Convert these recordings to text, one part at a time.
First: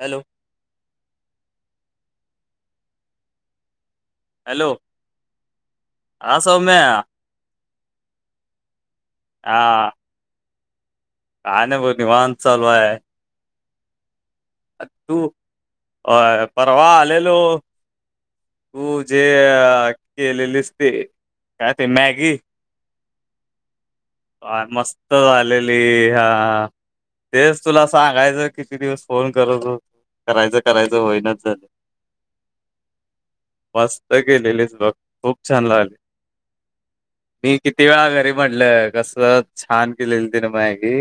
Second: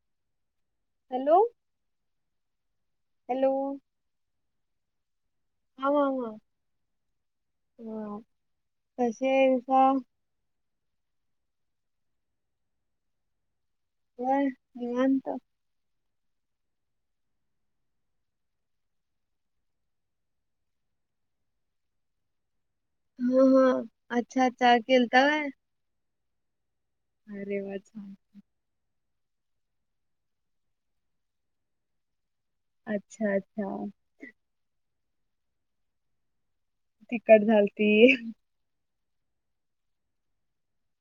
Hello hello hello hello हां सौम्या ह तसे का का नाही ब निवान चालवाय आहे हम तू अ परवा आलेलो तू जे केलेलीस ते काय ते मॅगी ह हा अच्छा अ, अच्छा मस्त खेलता वै झालेली हा तेच वा तुला छान सांगायचं किती दिवस फोन करत होतो करायचं करायचं होईनाच झालं अच्छा अच्छा ग केलेलेच बघ खूप छान लाले तिखट मी किती झालती वेळा घरी म्हट कसरत छान किल्ल त ना मगी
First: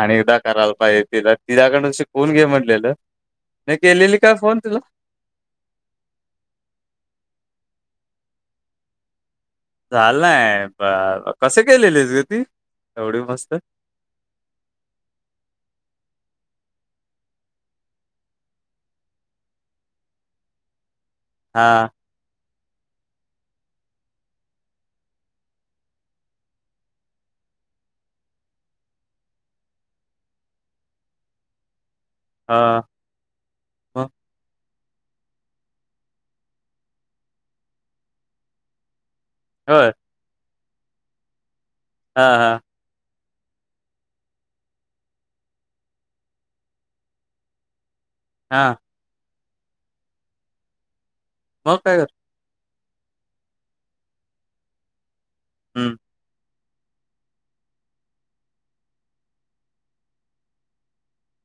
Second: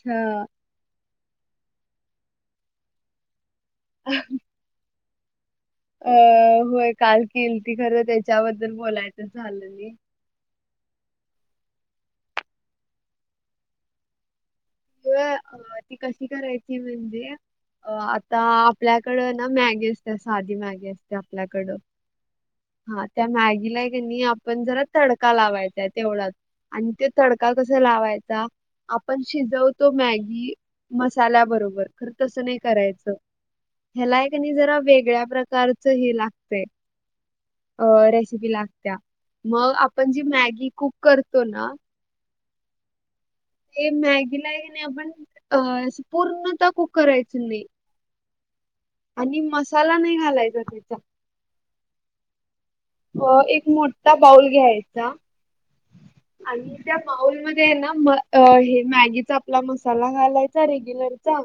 आणि एकदा करायला पाहिजे तिला तिच्या्याकडशी कोण घे म्हटलेलं न क केल्िली काय फोन तला अ होय काल किल ती खरं त्याच्याबद्दल बोलायचंच झालं नाही चाल नाय कसे केलेलेस ग ती एवढी मस्त ज अ ती कशी करायची म्हणजे अ आता आपल्याकडं ना मॅगी असते साधी मॅगी असते आपल्याकडं हां, हा त्या मॅगीला क नाही आपण जरा तडका लावायचाय तेवढाच आणि ते तडका कसा लावायचा आपण शिजव तो मॅगी मसाल्याबरोबर खरं तसं नाही हां. करायचं मग? ह्यालायकनी जरा वेगळ्या प्रकारच ह लागतय अ रेसिपी लागत मग होय. आपण जी मॅगी कुक करतो ना हा हा हे मॅगी ला आहे की नाही आपण अ पूर्णता कुक करायची नाही हा आणि मसाला नाही घालायचा त्याचा हो काय अ एक मोठठा बाऊल घ्यायचा हं अ त्या माउल मध्ये आहे ना हे मॅगीचा आपला मसाला घालायचा रेग्युलरचा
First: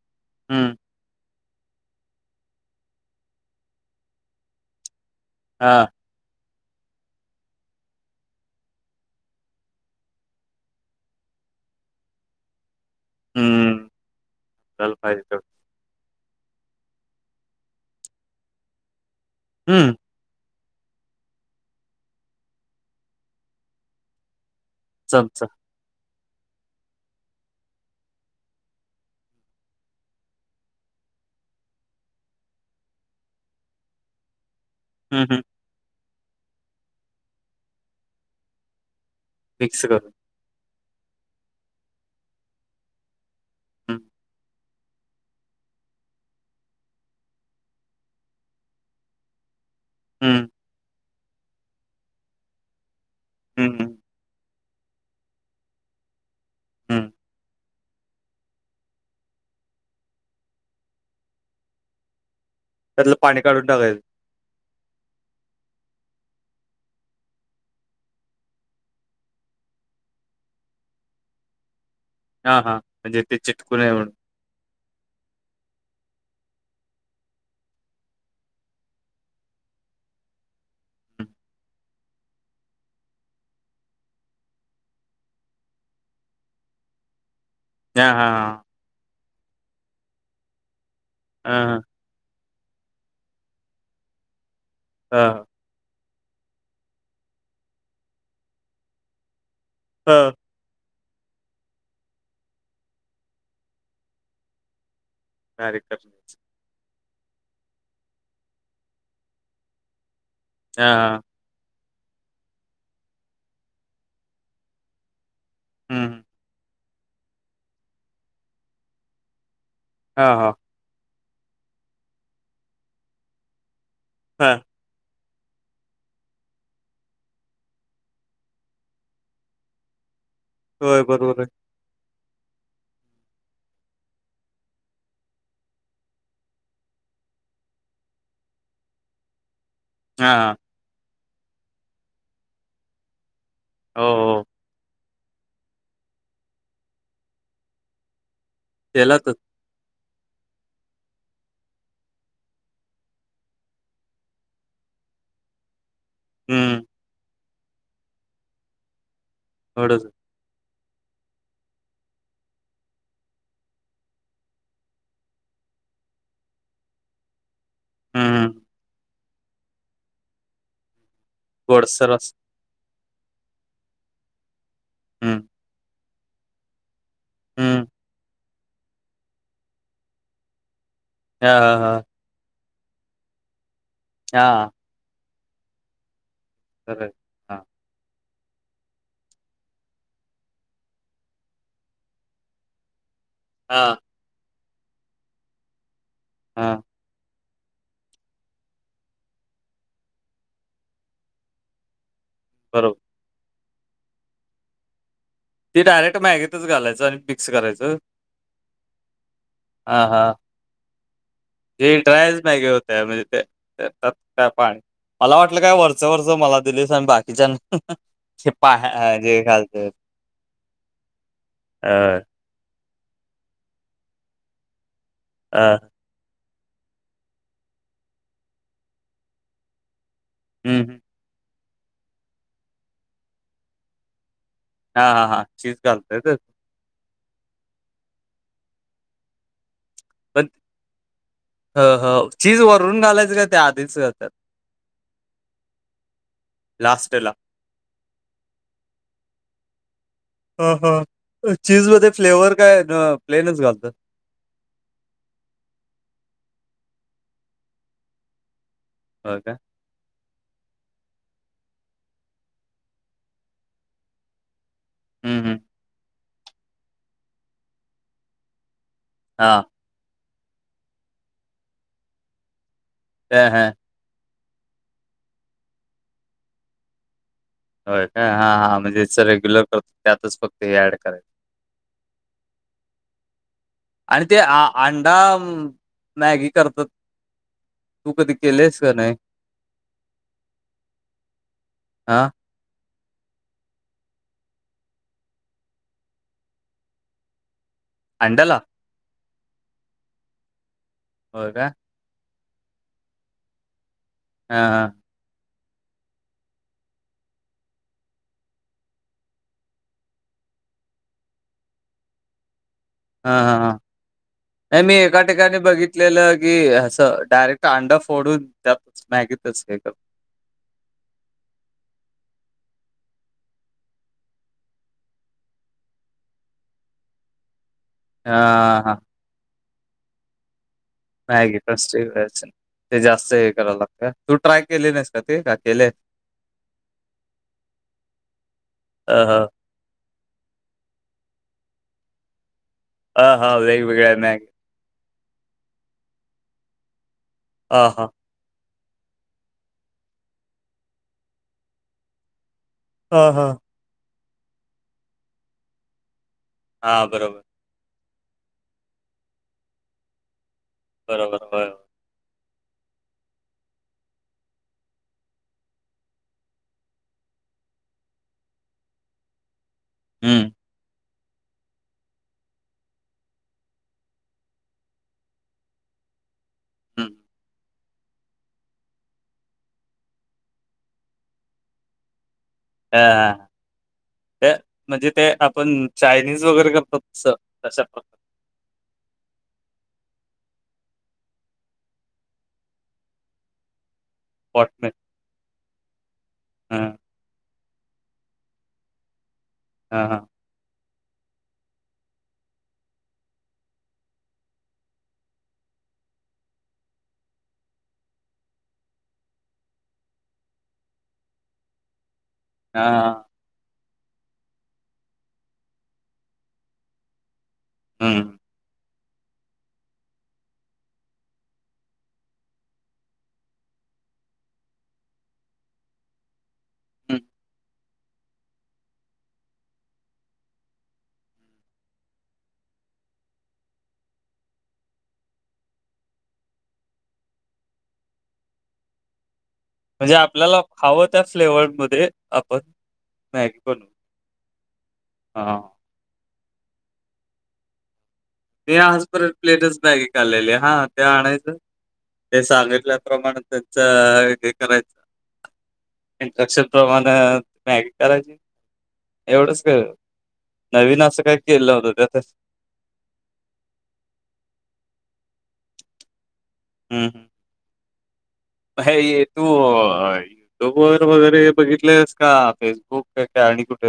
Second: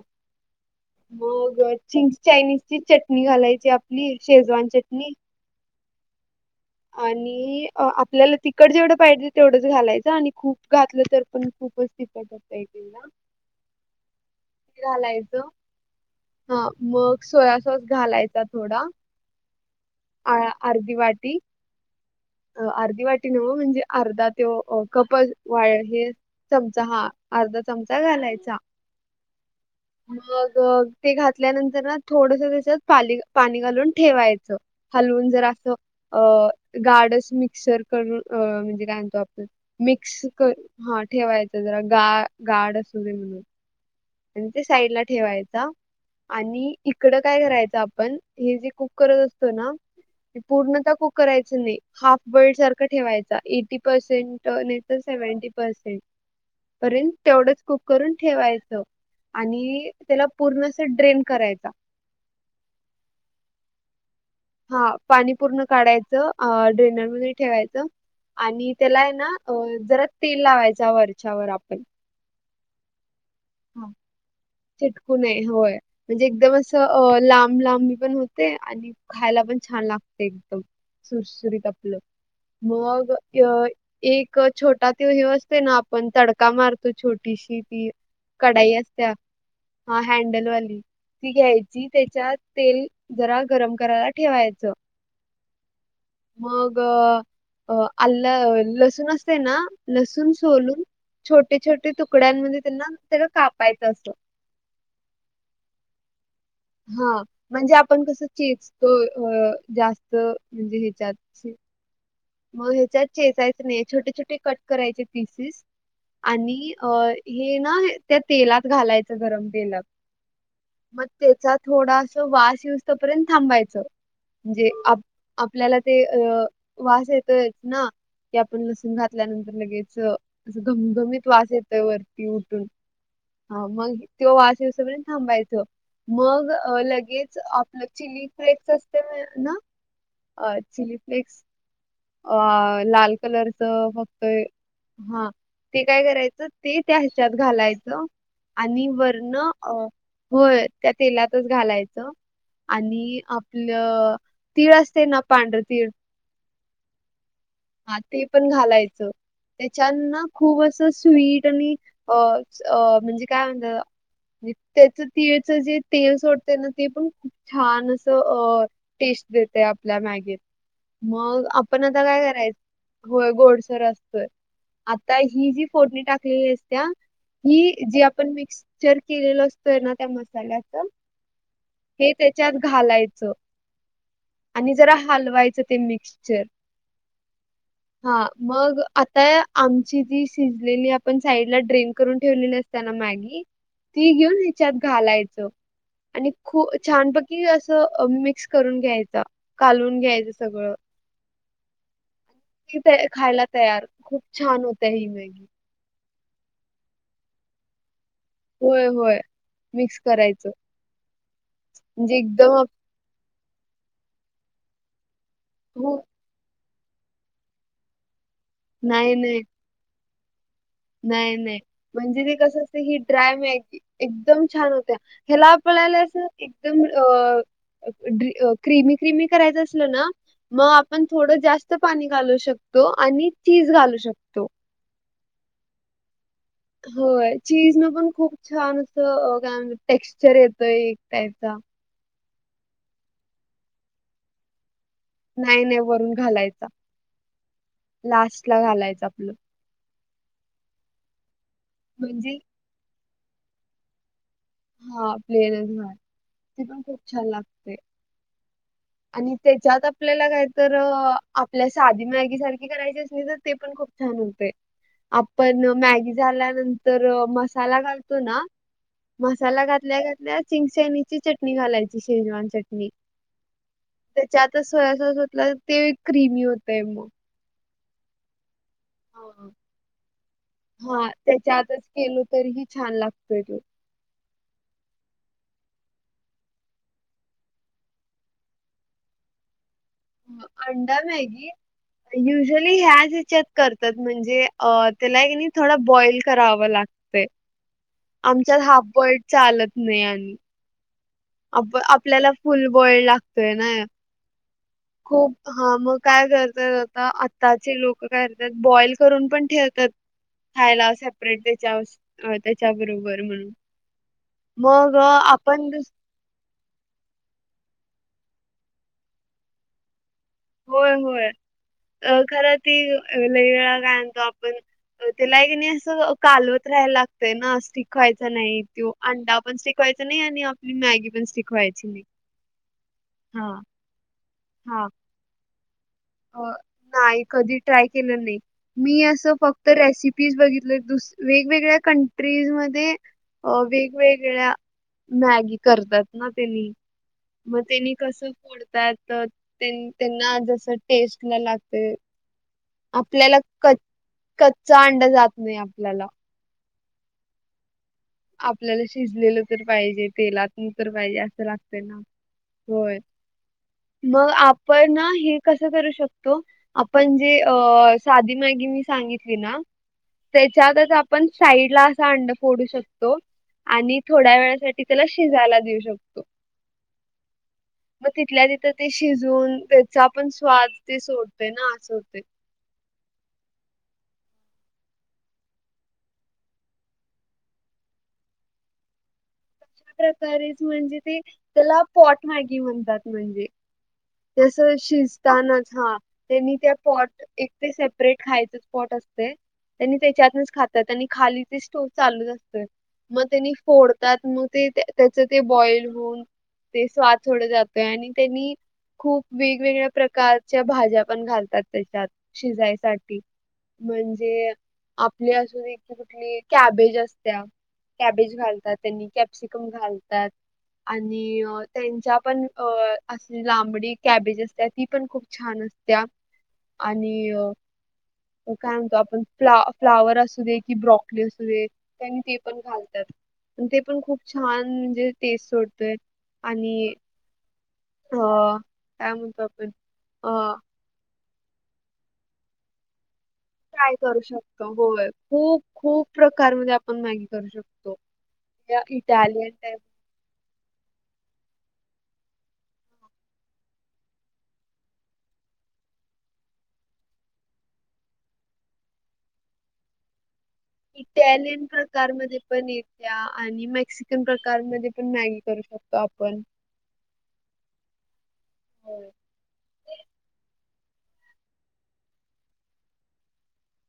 हां मग चिंग चायनीज ची चटणी घालायची आपली शेजवान चटणी हा आणि आपल्याला तिकट जेवढं पाहिजे तेवढंच घालायचं आणि खूप घातलं तर पण खूपच तिकट हं. झालं तराला पाहिजे यो तेवढं. हा मग सोया सॉस घालायचा थोडा हम्म अ अर्धी वाटी अ अर्धी वाटी नव म्हणजे अर्धा तो कप चमचा. वाळ हे चमचा हा अर्धा चमचा घालायचा [unintelligible] मग ते घातल्यानंतर थोडस त्याच्यात पा पाणी घालून ठेवायचं हं, हलवून हं. जर असं अ गाडच मिक्सर करून म्हणजे काय म्हणतो आप मिक्स हा ठेवायचं जरा गा गाड असू दे म्हणून [inaudible] आणि ते साईड ला ठेवायच आणि इकडं काय करायचं आपण हे जे कुक करत असतो ना हं. पूर्ण कुक करायच नाही हाफ बइड सारख ठेवायचा हं, एटी हं. पसेंट सेवनटी पसेंट हं. पयंत तेवढंच कुक करून ठेवायचं आणि त्याला पूर्ण अस ड्रेन करायचा. त्यातलं पाणी काढून टाकाेल. हा पाणी पूर्ण काढायचं ड्रेनर म ठेवायचं आणि त्याला आहे ना जरा तेल लावायचा वरच्यावर आपण हा हा म्हणजे ते हा. चिटकूनय म्हणून चिटकू नये होय म्हणजे एकदम असं अ लांब लांबी पण होते आणि खायला पण छान लागते एकदम हं. सुरसुरीत आपलं मग अ एक छोटा तेव ह असते ना आपण तडका मारतो छोटीशी त हां, हां, हां. कढाई असत्या ह हँडलवाली ती हां, हां. घ्यायची त्याच्या तेल जरा गरम करायला ठेवायचं हा ह मग आ लसूण असते ना हां, हां. लसूण सोलून छोटे छोटे तुकड्यांमध्ये त्यांना सगं कापायचं असतं. काररक्ट हा म्हणजे आपण कस चेचतो जास्त म्हणजे हां, हां. ह्याच्यात मग ह्याच्यात चेचायचं नाही छोटे छोटे कट करायचे पिसेस हं, हं. आणि अ हे ना त्या तेलात घालायचं गरम तेला हां हो मग त्याचा थोडास वास यऊज तपर्यंत थांबायच हां. म्हणजे आपल्याला ते अ वास येतयच ना की आपण लसूण घातल्यानंतर लगेच अस होय, घमघमीत बरोबर आहे. वास येत वरती उठून हा मग त वास स प थांबायच मग लगेच आपलं चिली फ्रेक्स असते ना हां, अ हां. चिली फ्लेक्स अ लाल कलरच हो, फक्त हो. हा ते काय करायचं ते त्या हिच्यात घालायचं आणि तेलातच. वर्ण अ होय त्या तेलातच घालायचं. आणि आपलं तीळ असते ना पांढरं तीळ हम्म हा ते पण घालायचं त्याच्या थोडंसं. ना खूप असं स्वीट आणि अ अ म्हणजे काय म्हणत आणि त्याच तिळचं जे तेल सोडतं ना ते पण खूप छान असं हम्म अ टेस्ट देते आपल्या मॅगीत मग आपण आता गोडसर काय अस करायचं होय गोडसर असतोय आता हम्म ही जी फोडणी टाकलेली असते. हि हम्म जी आपण मिक्चर केलेल असतोय ना त्या मसाल्याच हा हा हा हे त्याच्यात घालायचं. हा आणि जरा हलवायचं ते मिक्चर र हा हा मग आता आमची जी शिजलेली आपण साईड ला ड्रेन करून ठेवलेली अस त्यांना मॅगी हां ती घेऊन ह्याच्यात घालायच आणि खू हा छान प कि असं मिक्स करून घ्यायचा कालून घ्यायचं सगळं बरोबर [unintelligible] खायला तयार खूप छान होत ही मॅगी. ती डायरेक्ट माॅगेतच घालायचं आणि मिक्स करायचं. होय, होय मिक्स हा हा करायचं हे म्हणजे ड्राय च एकदम मॅगी आप- होत [unintelligible] महणजे ते काय पाणी मला वाटलं काय हो वरच वर. मला दिलीस आणि बाकीच्या पा नाही, नाही. जे खा नाही नाही म्हणजे ते कस असते ही ड्राय म एकदम छान होत्या. ह्याला अ आपल्याला असं एकदम अ क्रिमी क्रिमी करायचं असलं ना. मग हम्म हम्म आपण थोडं जास्त पाणी घालू शकतो आणि चीज घालू शकतो. हा हा हा चीज घालतय. होय चीज न पण खूप छान असं काय म्हणत टेक्स्चर पण येतंय एक त्यायचा. ह हो चीज वरून घालायचं का त्या आधीच घालत्यात. नाही नाही वरून घालायचा लास्टला लास्ट ला घालायच आपलं. ह हा चीज मध्ये म्हणजे फ्लेवर काय प्लेनच घालतोय. हा प्लेनस ह ते पण खूप छान लागते. आणि होय काय ते ज आपल्याला काहीत आपल्या साधी मॅगी सारखी करायची असली तर ते पण खूप छान होतय. हं, हं. आपण मॅगी झाल्यानंतर मसाला घालतो ना. हां. मसाला घातल्या घातल्या चिंगशणीची चटणी घालायची शेजवान चटणी. ह हा. त्याच्या आता सोया सॉस होतला ते क्रीमी होतय मग. हो काय हा हा म्हणजेच हो. रेग्युलर करतो त्यातच फक्त हे ऍड करायचं. त्यातच केलो तरीही छान लागत. आणि ते अंडा मॅगी करतात. तू कधी केलेस का नाही. अंडा मॅगी हां, युजली ह्या करतात म्हणजे अ त्याला थोडा बॉईल करावं लागतं. आमच्यात अंड्याला? हाफबर्ड चालत नाही आणि. होय काय? आप आपल्याला फुल बॉइड लागतोय ना हा हा. खूप. हा मग काय करतात आता आत्ताचे लोक काय करतात बॉईल करून पण ठेवतात. खायला सेपरेट त्याच्या [unintelligible] चा बरोबर. हा म्हणून हा नाही मी मग अ, एका ठिकाणी आपण दुस- बघितलेलं. की असं डायरेक्ट अंडा फोडून त्या मॅगीतच हे कर. होय होय खरं त लईवेेळा काय आणतो आपण त्याला एक क नाही असं कालवत राहायला लागतंय ना. शिकवायचा नाही हां, तो हां. अंडा पण शिकवायचा नाही आणि आपली मॅगी पण मॅगी शिकवायची नाही. टेस्टी करायचं. ते जास्त हे हा करावं लागत तू ट्राय हा केले नाहीस का ते का केले. अ नाही कधी ट्राय केलं नाही मी हं, असं हं. फक्त. तर रेसिपीज बघितले दुस वेगवेगळ्या कंट्रीज मध्ये. हां, हां. अ मॅगी. वेगवेगळ्या. मॅगी करतात ना त्यांनी मग हां, त्यांनी हां. कसं फोडतात. त्यांना जस टेस्ट ला लागते हां, आपल्याला हां. क कच्चा अंडा जात नाही आपल्याला. हा बरोबर. आपल्याला शिजलेलं तर पाहिजे तेलात तर पाहिजे बरोबर. असं होय, होय. लागत. होय मग आपण ना हे कसं करू शकतो. आपण जे साधी मॅगी मी सांगितली ना. हं, त्याच्यातच आपण साईड ला असा अंड फोडू शकतो. तो आणि थोड्या वेळासाठी त्याला शिजायला देऊ शकतो. हम्म! मग तिथल्या तिथं ते शिजून त्याचा पण स्वाद ते सोडते ना असं होते. ह हा. ते म्हणजे ते आपण चायनीज वगैरे करतो तसं तश्या प्रका प्रकारे म्हणजे ते त्याला पॉट मागी म्हणतात म्हणजे, जस पॉट मिल्क. शीज नच हा तेनी त्या हां, पॉट एक ते सेपरेट खायच पॉट असते. त्यांनी हां, हां. त्याच्यातच खातात त्यां खाली ते स्टोव चालू असत. मग त्यांनी फोडतात मग, ते त्याच ते बॉइल होऊन ते स्वाद थोड जातोय. आणि त्यांनी खूप वेगवेगळ्या प्रकारच्या भाज्या पण घालतात त्याच्यात शिजायसाठी. हां, म्हणजे आपली असून दे कुठली कॅबेज असत्या. कॅबेज हं, घालतात त्यांनी, कॅप्सिकम घालतात. आणि त्यांच्या पण अ अशी लांबडी कॅबेज असते, ती पण खूप छान असत्या. आणि हं. काय म्हणतो आपण फ्ला फ्लावर असू दे की, ब्रॉकली असू दे! त्यांनी ते पण घालतात ते पण खूप छान म्हणजे टेस्ट सोडतोय आणि हो काय म्हणतो आपण, म्हणजे अ आपल्याला हवं त्या फ्लेवर मध्ये आपण मॅगी बनवू. ट्राय करू शकतो. होय हां. खूप खूप प्रकार म आपण मॅगी करू शकतो. मी या आज परत इटालियन प्लेटच टाईप मॅगी खा्ललेले हा ते आणायचं ते सांगितल्याप्रमाणे त्यांचं हे करायचं‌. इंट्रक्शन प्रमाणे मॅगी करायची. ! एवढंच का नवीन अस असं काय इटालियन केलं नव्हत. प्रकारमध्ये पण येत्या आणि मेक्सिकन प्रकार म पण मॅगी करू शकतो आपण. हम, हम! [unintelligible] होय. हे तू युट्यूब वर वगैरे बघितलेयस का फेसबुक काय आणि कुठ.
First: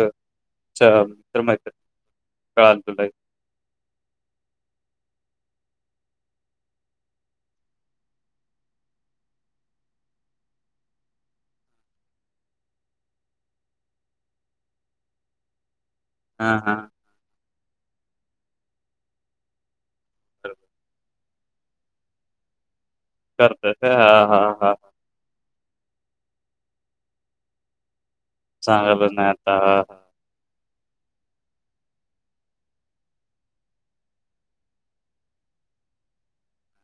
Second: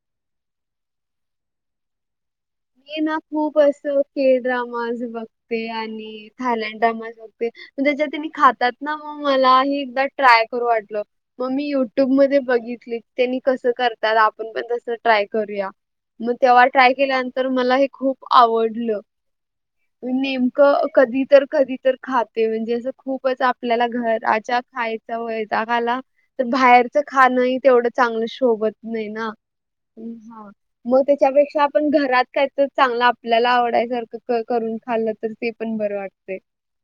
चल तर मी [unintelligible] ना खूप असं केळ ड्रामाज बघते, आणि थायलंँड ड्रामाज बघ त्याच्याने खातात ना मग मला ह एकदा ट्राय करू वाटलं. मग मी युट्यूब मध्ये बघितली त्यांनी कसं करतात आपण पण तसं ट्राय करूया. मग हां, तेव्हा हां. ट्राय केल्यानंतर मला हे खूप आवडलं. म बरोबर. नेमकं कधी तर कधी तर खाते म्हणजे अस खूपच करतात आपल्याला का? हां, हां, घराच्या हां. खाय वला तर बाहेरचं खाण तेवढं चांगलं बत सांगायला नाही नाहीना आता. हां, हां, मग त्याच्यापेक्षा आपण घरात, काय तर चांगलं आपल्याला आवडायसारखं करून खाल्लं तर ते पण बरं वाटतं.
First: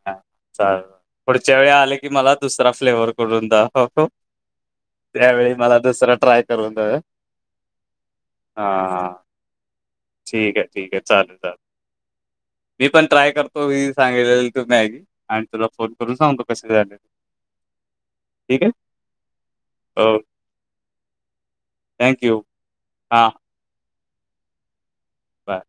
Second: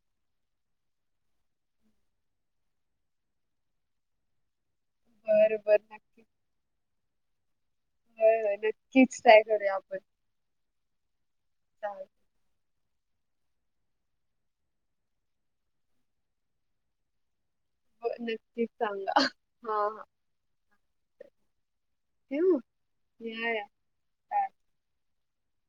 हा चा पुढच्या वेळी आले की मला दुसरा फ्लेवर करून द हो त्यावेळी बरं, मला बरं. दुसरा नक्कीच. ट्राय करून जाव. होय, होय नक्कीच काय करूया आपण. ठीक आहे, ठीक आहे, चालेल चालेल. चाल मी पण ट्राय करतो सांगले तू मॅगी आणि तुला फोन करून सांगतो कसे झाले. ठीक नक्कीच आहे? सांगा. हा ह. थँक्यू ठेवू? हां. या, या. बाय. बर